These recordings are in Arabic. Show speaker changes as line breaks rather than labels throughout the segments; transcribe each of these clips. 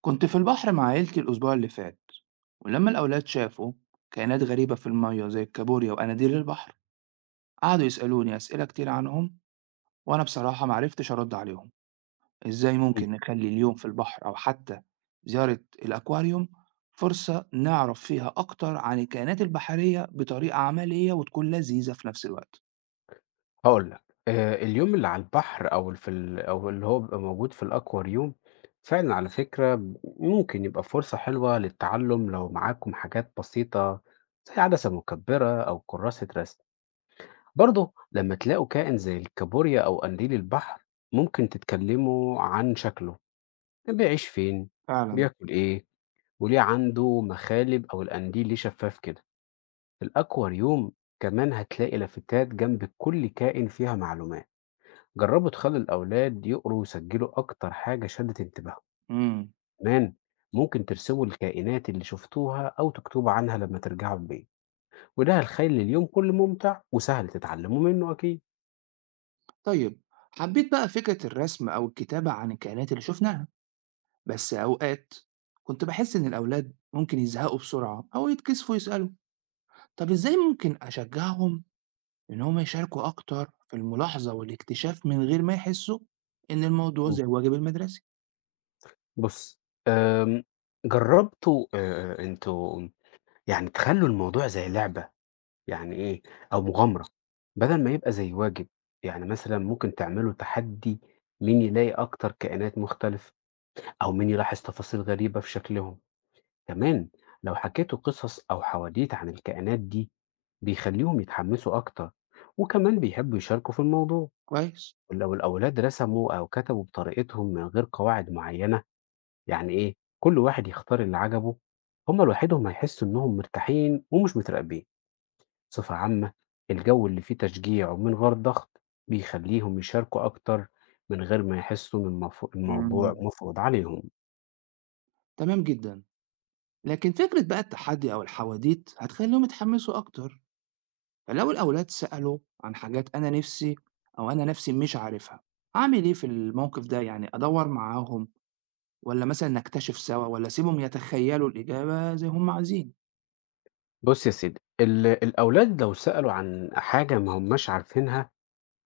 كنت في البحر مع عيلتي الأسبوع اللي فات، ولما الأولاد شافوا كائنات غريبة في المية زي الكابوريا وقناديل البحر قعدوا يسألوني أسئلة كتير عنهم، وأنا بصراحة معرفتش أرد عليهم. إزاي
إمم،
ممكن نخلي اليوم في البحر أو حتى زيارة الأكواريوم فرصة نعرف فيها أكتر عن الكائنات البحرية بطريقة عملية وتكون لذيذة في نفس الوقت؟
هاقول لك، اليوم اللي على البحر أو اللي هو بيبقى موجود في الأكواريوم، فعلًا على فكرة ممكن يبقى فرصة حلوة للتعلُّم لو معاكم حاجات بسيطة زي عدسة مكبّرة أو كرّاسة رسم. برضه لمّا تلاقوا كائن زي الكابوريا أو قنديل البحر، ممكن تتكلّموا عن شكله، بيعيش فين،
فعلا.
بياكل إيه، وليه عنده مخالب أو القنديل ليه شفّاف كده. في الأكواريوم كمان هتلاقي لافتات جنب كل كائن فيها معلومات. جربوا تخلوا الأولاد يقروا ويسجلوا أكتر حاجة شدت انتباههم.
مم.
كمان ممكن ترسموا الكائنات اللي شفتوها أو تكتبوا عنها لما ترجعوا البيت، وده هيخلي اليوم كله ممتع وسهل تتعلموا منه أكيد.
طيب، حبيت بقى فكرة الرسم أو الكتابة عن الكائنات اللي شفناها، بس أوقات كنت باحس إن الأولاد ممكن يزهقوا بسرعة أو يتكسفوا يسألوا، طب إزاي ممكن أشجعهم إن هم يشاركوا أكتر في الملاحظة والاكتشاف من غير ما يحسوا إن الموضوع
مم.
زي الواجب المدرسي؟
بص، أم، جربتوا انتوا يعني تخلوا الموضوع زي لعبة، يعني ايه، او مغامرة، بدل ما يبقى زي واجب. يعني مثلا ممكن تعملوا تحدي، مين يلاقي اكتر كائنات مختلفة، او مين يلاحظ تفاصيل غريبة في شكلهم. كمان لو حكيتوا قصص أو حواديت عن الكائنات دي، بيخليهم يتحمسوا أكتر وكمان بيحبوا يشاركوا في الموضوع.
كويس.
ولو الأولاد رسموا أو كتبوا بطريقتهم من غير قواعد معينة، يعني إيه، كل واحد يختار اللي عجبه، هما لوحدهم هيحسوا إنهم مرتاحين ومش متراقبين. بصفة عامة، الجو اللي فيه تشجيع ومن غير ضغط بيخليهم يشاركوا أكتر من غير ما يحسوا إن الموضوع
امم
مفروض عليهم.
تمام جدًا، لكن فكرة بقى التحدي أو الحواديت هتخليهم يتحمسوا أكتر، فلو الأولاد سألوا عن حاجات أنا نفسي أو أنا نفسي مش عارفها، أعمل إيه في الموقف ده؟ يعني أدور معاهم والّا مثلًا نكتشف سوا، والّا أسيبهم يتخيّلوا الإجابة زي ما هم عايزين؟
بُص يا سيدي، الأولاد لو سألوا عن حاجة ما هماش عارفينها،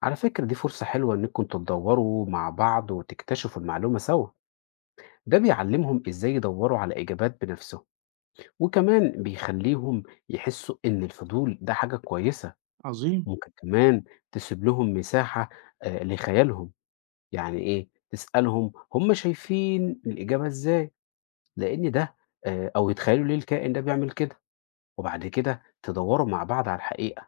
على فكرة دي فرصة حلوة إنكم تدوّروا مع بعض وتكتشفوا المعلومة سوا، ده بيعلّمهم إزاي يدوّروا على إجابات بنفسهم، وكمان بيخلّيهم يحسّوا إن الفضول ده حاجة كويسة.
عظيم.
ممكن كمان تسيب لهم مساحة لخيالهم، يعني إيه، تسألهم هم شايفين الإجابة إزاي، لإن ده أو يتخيّلوا ليه الكائن ده بيعمل كده، وبعد كده تدوّروا مع بعض على الحقيقة.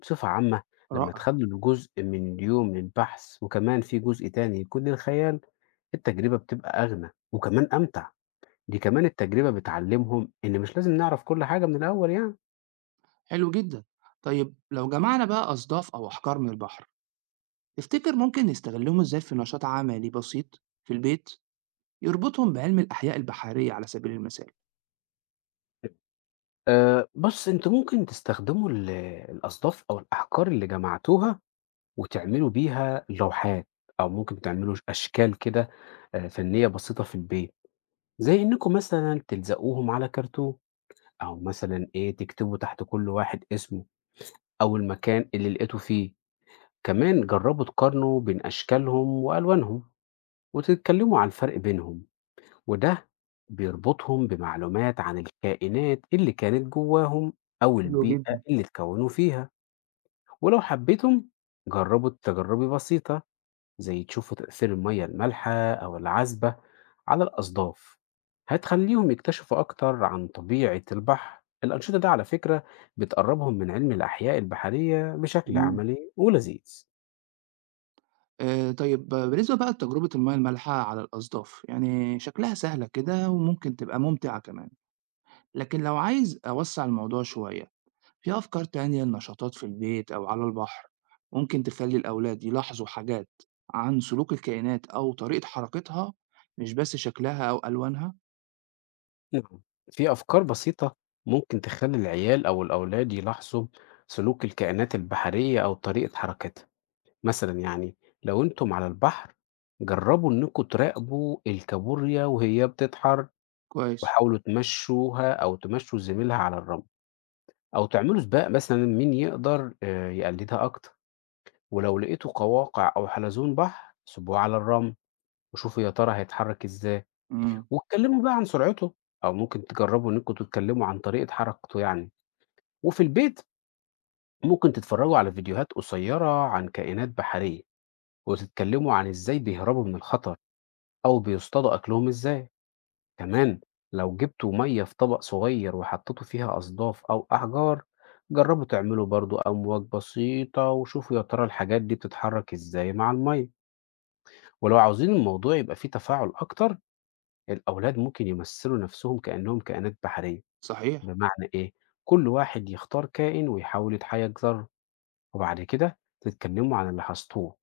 بصفة عامة، لما
رائع.
تخلوا جزء من اليوم للبحث وكمان في جزء تاني يكون للخيال، التجربة بتبقى أغنى وكمان أمتع. دي كمان التجربة بتعلمهم إن مش لازم نعرف كل حاجة من الأول يعني.
حلو جدًا. طيب، لو جمعنا بقى أصداف أو أحجار من البحر، تفتكر ممكن نستغلهم إزاي في نشاط عملي بسيط في البيت يربطهم بعلم الأحياء البحرية على سبيل المثال؟
أه، بص أنت ممكن تستخدموا الأصداف أو الأحجار اللي جمعتوها وتعملوا بيها لوحات، أو ممكن تعملوا أشكال كده فنية بسيطة في البيت، زي إنكم مثلا تلزقوهم على كرتون، أو مثلا إيه تكتبوا تحت كل واحد اسمه أو المكان اللي لقيته فيه. كمان جربوا تقارنوا بين أشكالهم وألوانهم وتتكلموا عن الفرق بينهم، وده بيربطهم بمعلومات عن الكائنات اللي كانت جواهم أو
حلو
البيئة
جدًا.
اللي اتكونوا فيها. ولو حبيتم، جربوا تجارب بسيطة زي تشوفوا تأثير المية المالحة أو العذبة على الأصداف، هتخليهم يكتشفوا أكتر عن طبيعة البحر. الأنشطة دي على فكرة بتقربهم من علم الأحياء البحرية بشكل
جميل.
عملي ولذيذ.
طيب، بالنسبة بقى لتجربة المَيَّة المالحة على الأصداف، يعني شكلها سهلة كده وممكن تبقى ممتعة كمان، لكن لو عايز أوسّع الموضوع شوية في أفكار تانية لنشاطات في البيت أو على البحر ممكن تخلي الأولاد يلاحظوا حاجات عن سلوك الكائنات أو طريقة حركتها مش بس شكلها أو ألوانها؟
نعم، في أفكار بسيطة ممكن تخلي العيال أو الأولاد يلاحظوا سلوك الكائنات البحرية أو طريقة حركتها. مثلا يعني لو أنتم على البحر، جربوا إنكم تراقبوا الكابوريا وهي بتتحر،
كويس.
وحاولوا تمشوها أو تمشوا زميلها على الرمل، أو تعملوا سباق مثلا مين يقدر يقلدها أكتر. ولو لقيتوا قواقع أو حلزون بحر سيبوها على الرمل وشوفوا يا ترى هيتحرك إزاي،
امم
واتكلموا بقى عن سرعته، أو ممكن تجرّبوا إن أنتم تتكلموا عن طريقة حركته يعني. وفي البيت ممكن تتفرّجوا على فيديوهات قصيّرة عن كائنات بحرية، وتتكلموا عن إزاي بيهربوا من الخطر أو بيصطادوا أكلهم إزاي. كمان لو جبتوا مَيّة في طبق صغيّر وحطيتوا فيها أصداف أو أحجار، جرّبوا تعملوا برضه أمواج بسيطة وشوفوا يا ترى الحاجات دي بتتحرك إزاي مع المَيّة. ولو عاوزين الموضوع يبقى فيه تفاعل أكتر، الأولاد ممكن يمثّلوا نَفْسهم كإنّهم كائنات بحرية.
صحيح.
بمعنى إيه؟ كل واحد يختار كائن ويحاول يتحيكزر، وبعد كده تتكلموا عن اللي حصتوه.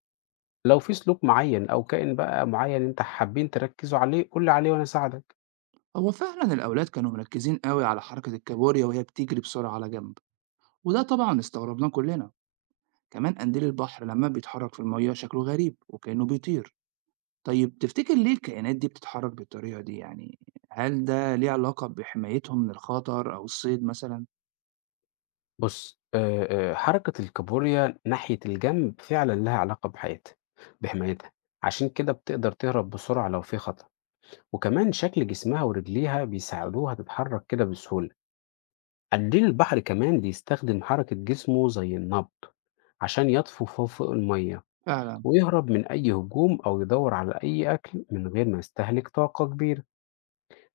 لو في سلوك معين أو كائن بقى معين أنت حابين تركزوا عليه قول لي عليه وأنا أساعدك.
هو فعلا الأولاد كانوا مركزين قوي على حركة الكابوريا وهي بتجري بسرعة على جنب، وده طبعا استغربناه كلنا. كمان قنديل البحر لما بيتحرك في المياه شكله غريب وكأنه بيطير. طيب، تفتكر ليه الكائنات دي بتتحرك بالطريقة دي يعني، هل ده ليه علاقة بحمايتهم من الخطر أو الصيد مثلا؟
بص حركة الكابوريا ناحية الجنب فعلا لها علاقة بحياتها، بحمايتها. عشان كده بتقدر تهرب بسرعة لو في خطر، وكمان شكل جسمها ورجليها بيساعدوها تتحرك كده بسهولة. قنديل البحر كمان بيستخدم حركة جسمه زي النبض عشان يطفو فوق المية،
فعلا.
ويهرب من أي هجوم أو يدور على أي أكل من غير ما يستهلك طاقة كبيرة.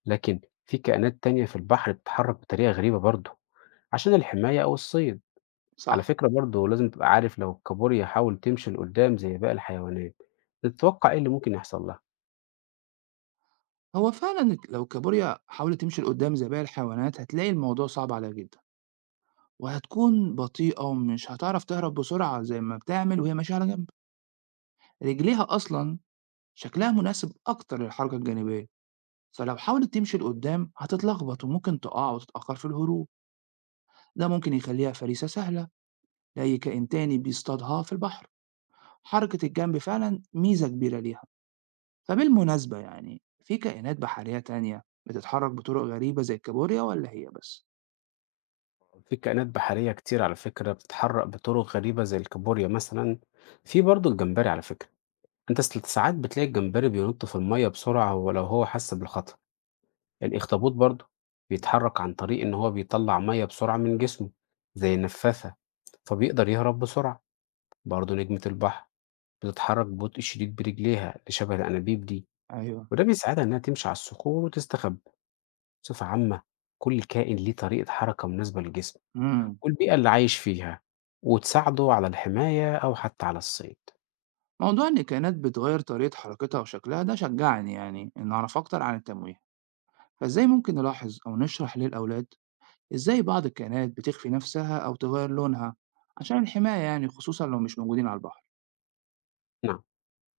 لكن في كائنات تانية في البحر بتتحرك بطريقة غريبة برضه عشان الحماية أو الصيد. على
صح.
فكرة برضه لازم تبقى عارف لو الكابوريا حاول تمشي لقدام زي باقي الحيوانات، تتوقع إيه اللي ممكن يحصل لها؟
هو فعلا لو الكابوريا حاولت تمشي لقدام زي باقي الحيوانات هتلاقي الموضوع صعب عليها جدا، وهتكون بطيئة ومش هتعرف تهرب بسرعة زي ما بتعمل وهي ماشية على جنب. رجليها أصلا شكلها مناسب أكتر للحركة الجانبية، فلو حاولت تمشي لقدام هتتلخبط وممكن تقع وتتأخر في الهروب. ده ممكن يخليها فريسة سهلة لأي كائن تاني بيصطادها في البحر. حركة الجنب فعلا ميزة كبيرة ليها. فبالمناسبة يعني في كائنات بحرية تانية بتتحرك بطرق غريبة زي الكابوريا ولا هي بس؟
في كائنات بحرية كتير على فكرة بتتحرك بطرق غريبة زي الكابوريا. مثلا في برضه الجمبري، على فكرة أنت ساعات بتلاقي الجمبري بينط في المية بسرعة ولو هو حس بالخطر. الأخطبوط برضه بيتحرك عن طريق إن هو بيطلّع مَيّة بسرعة من جسمه زي النفّاثة، فبيقدر يهرب بسرعة. برضه نجمة البحر بتتحرك ببطء شديد برجليها اللي شبه الأنابيب دي،
أيوه.
وده بيساعدها إنها تمشي على الصخور وتستخبى. بصفة عامة، كل كائن ليه طريقة حركة مناسبة لجسمه
إمم.
والبيئة اللي عايش فيها، وتساعده على الحماية أو حتى على الصيد.
موضوع إن الكائنات بتغيّر طريقة حركتها وشكلها ده شجّعني يعني إني أعرف أكتر عن التمويه، فإزاي ممكن نلاحظ أو نشرح للأولاد إزاي بعض الكائنات بتخفي نفسها أو تغيّر لونها عشان الحماية يعني، خصوصًا لو مش موجودين على البحر؟
نعم،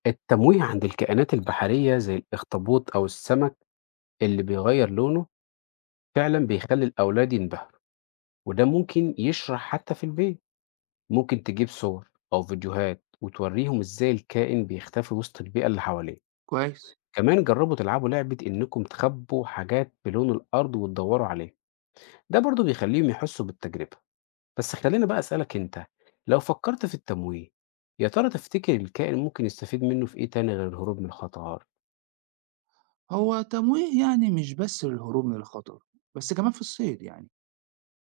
التمويه عند الكائنات البحرية زي الأخطبوط أو السمك اللي بيغيّر لونه، فعلًا بيخلّي الأولاد ينبهوا. وده ممكن يشرح حتى في البيت، ممكن تجيب صور أو فيديوهات وتوريهم إزاي الكائن بيختفي وسط البيئة اللي حواليه.
كويس.
كمان جربوا تلعبوا لعبة إنكم تخبوا حاجات بلون الأرض وتدوروا عليه، ده برضو بيخليهم يحسوا بالتجربة. بس خلينا بقى أسألك أنت، لو فكرت في التمويه يا ترى تفتكر الكائن ممكن يستفيد منه في إيه تاني غير الهروب من الخطر؟
هو تمويه يعني مش بس للهروب من الخطر، بس كمان في الصيد يعني،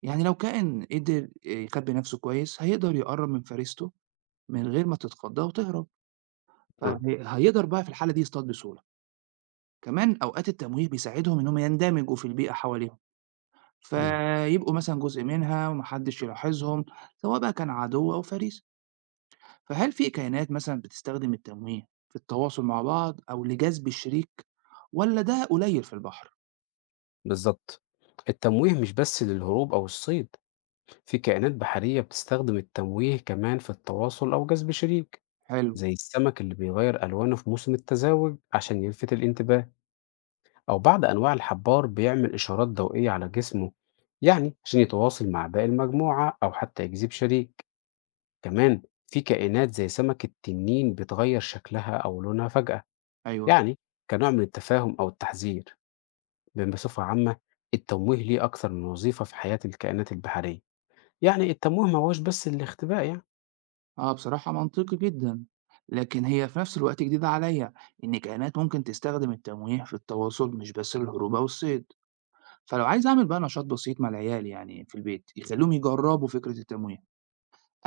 يعني لو كائن قدر يخبّي نفسه كويس هيقدر يقرّب من فريسته من غير ما تتخضّ وتهرب، فهي
نعم.
هيقدر بقى في الحالة دي يصطاد بسهولة. كمان أوقات التمويه بيساعدهم إن هم يندمجوا في البيئة حواليهم،
نعم،
فيبقوا مثلًا جزء منها وما حدش يلاحظهم، سواء بقى كان عدو أو فريسة. فهل في كائنات مثلًا بتستخدم التمويه في التواصل مع بعض أو لجذب الشريك، والّا ده قليل في البحر؟
بالظبط، التمويه مش بس للهروب أو الصيد، في كائنات بحرية بتستخدم التمويه كمان في التواصل أو جذب شريك.
حلو.
زي السمك اللي بيغير ألوانه في موسم التزاوج عشان يلفت الانتباه، أو بعض أنواع الحبار بيعمل إشارات ضوئية على جسمه يعني عشان يتواصل مع باقي المجموعة أو حتى يجذب شريك. كمان في كائنات زي سمك التنين بتغير شكلها أو لونها فجأة،
أيوه.
يعني كنوع من التفاهم أو التحذير. بصفة عامة، التمويه ليه أكثر من وظيفة في حياة الكائنات البحرية، يعني التمويه ما هوش بس الاختباء يعني.
بصراحة منطقي جدًا، لكن هي في نفس الوقت جديدة عليَّ إن كائنات ممكن تستخدم التمويه في التواصل مش بس الهروب أو الصيد، فلو عايز أعمل بقى نشاط بسيط مع العيال يعني في البيت يخليهم يجربوا فكرة التمويه،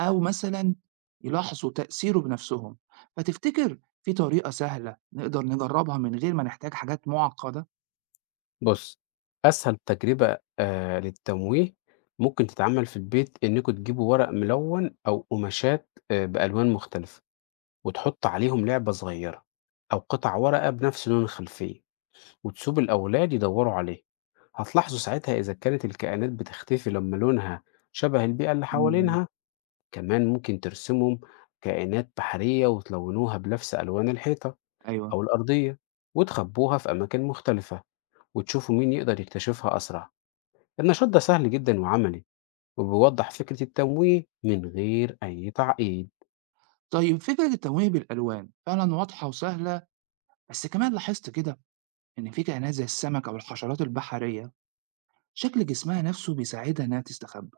أو مثلًا يلاحظوا تأثيره بنفسهم، فتفتكر في طريقة سهلة نقدر نجربها من غير ما نحتاج حاجات معقدة؟
بُص، أسهل تجربة للتمويه ممكن تتعمل في البيت إنكم تجيبوا ورق ملوّن أو قماشات بألوان مختلفة، وتحُط عليهم لعبة صغيّرة أو قطع ورقة بنفس لون الخلفية، وتسيبوا الأولاد يدوّروا عليها، هتلاحظوا ساعتها إذا كانت الكائنات بتختفي لمّا لونها شبه البيئة اللي
إمم.
حوالينها. كمان ممكن ترسموا كائنات بحرية وتلوّنوها بنفس ألوان الحيطة
أيوه.
أو الأرضية، وتخبّوها في أماكن مختلفة، وتشوفوا مين يقدر يكتشفها أسرع. النشاط ده سهل جدا وعملي وبيوضح فكرة التمويه من غير أي تعقيد.
طيب، فكرة التنويه بالألوان فعلًا واضحة وسهلة، بس كمان لاحظت كده إن في كائنات زي السمك أو الحشرات البحرية شكل جسمها نفسه بيساعدها إنها تستخبى،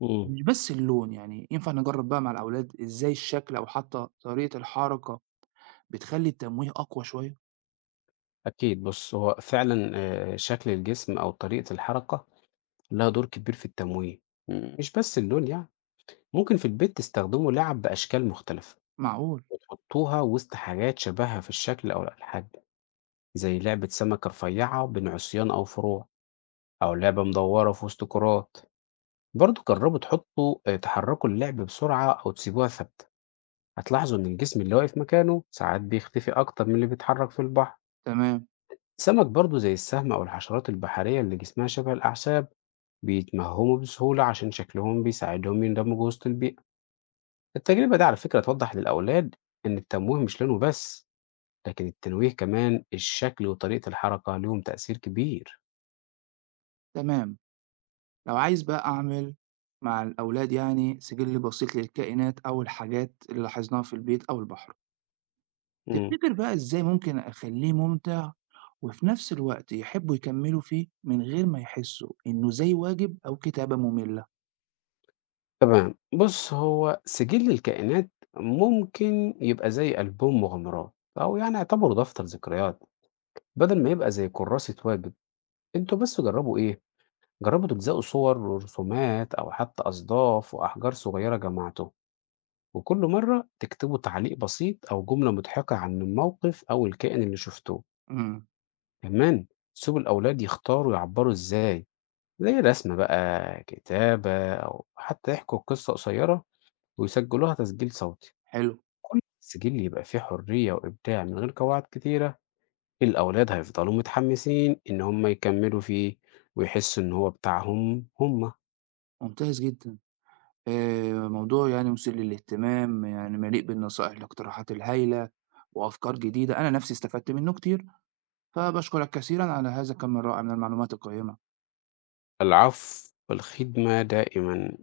مم.
مش بس اللون يعني، ينفع نجرب بقى مع الأولاد إزاي الشكل أو حتى طريقة الحركة بتخلي التمويه أقوى شوية؟
أكيد، بص هو فعلا شكل الجسم أو طريقة الحركة لها دور كبير في التمويه، مم، مش بس اللون يعني. ممكن في البيت تستخدموا لعب بأشكال مختلفة
معقول.
تحطوها وسط حاجات شبهها في الشكل أو الألحان، زي لعبة سمكة رفيعة بين عصيان أو فروع، أو لعبة مدورة في وسط كرات. برضو جربوا تحطوا تحركوا اللعب بسرعة أو تسيبوها ثابتة، هتلاحظوا إن الجسم اللي واقف مكانه ساعات بيختفي أكتر من اللي بيتحرك في البحر.
تمام،
السمك برضه زي السهم أو الحشرات البحرية اللي جسمها شبه الأعشاب بيتمهموا بسهولة عشان شكلهم بيساعدهم يندمجوا وسط البيئة. التجربة دي على فكرة توضح للأولاد إن التمويه مش لونه بس، لكن التنويه كمان الشكل وطريقة الحركة ليهم تأثير كبير.
تمام. لو عايز بقى أعمل مع الأولاد يعني سجل بسيط للكائنات أو الحاجات اللي لاحظناها في البيت أو البحر،
مم.
تفتكر بقى إزاي ممكن أخليه ممتع وفي نفس الوقت يحبوا يكملوا فيه من غير ما يحسوا إنه زي واجب أو كتابة مملة؟
تمام، بص هو سجل الكائنات ممكن يبقى زي ألبوم مغامرات، أو يعني اعتبره دفتر ذكريات بدل ما يبقى زي كراسة واجب. أنتم بس جربوا إيه؟ جربوا تلزقوا صور ورسومات أو حتى أصداف وأحجار صغيرة جمعتهم، وكل مرة تكتبوا تعليق بسيط أو جملة مضحكة عن الموقف أو الكائن اللي شفتوه.
امم
كمان سيبوا الأولاد يختاروا يعبروا إزاي، زي رسم بقى كتابة أو حتى يحكوا قصة قصيرة ويسجلوها تسجيل صوتي.
حلو.
كل تسجيل يبقى فيه حرية وإبداع من غير قواعد كتيرة، الأولاد هيفضلوا متحمسين إن هم يكملوا فيه ويحسوا إن هو بتاعهم هم.
ممتاز جدا. موضوع يعني مثير للاهتمام يعني مليء بالنصائح والاقتراحات الهايلة وأفكار جديدة أنا نفسي استفدت منه كتير، فبشكرك كثيرا على هذا كم من رائع من المعلومات القيمة.
العفو، والخدمة دائمًا.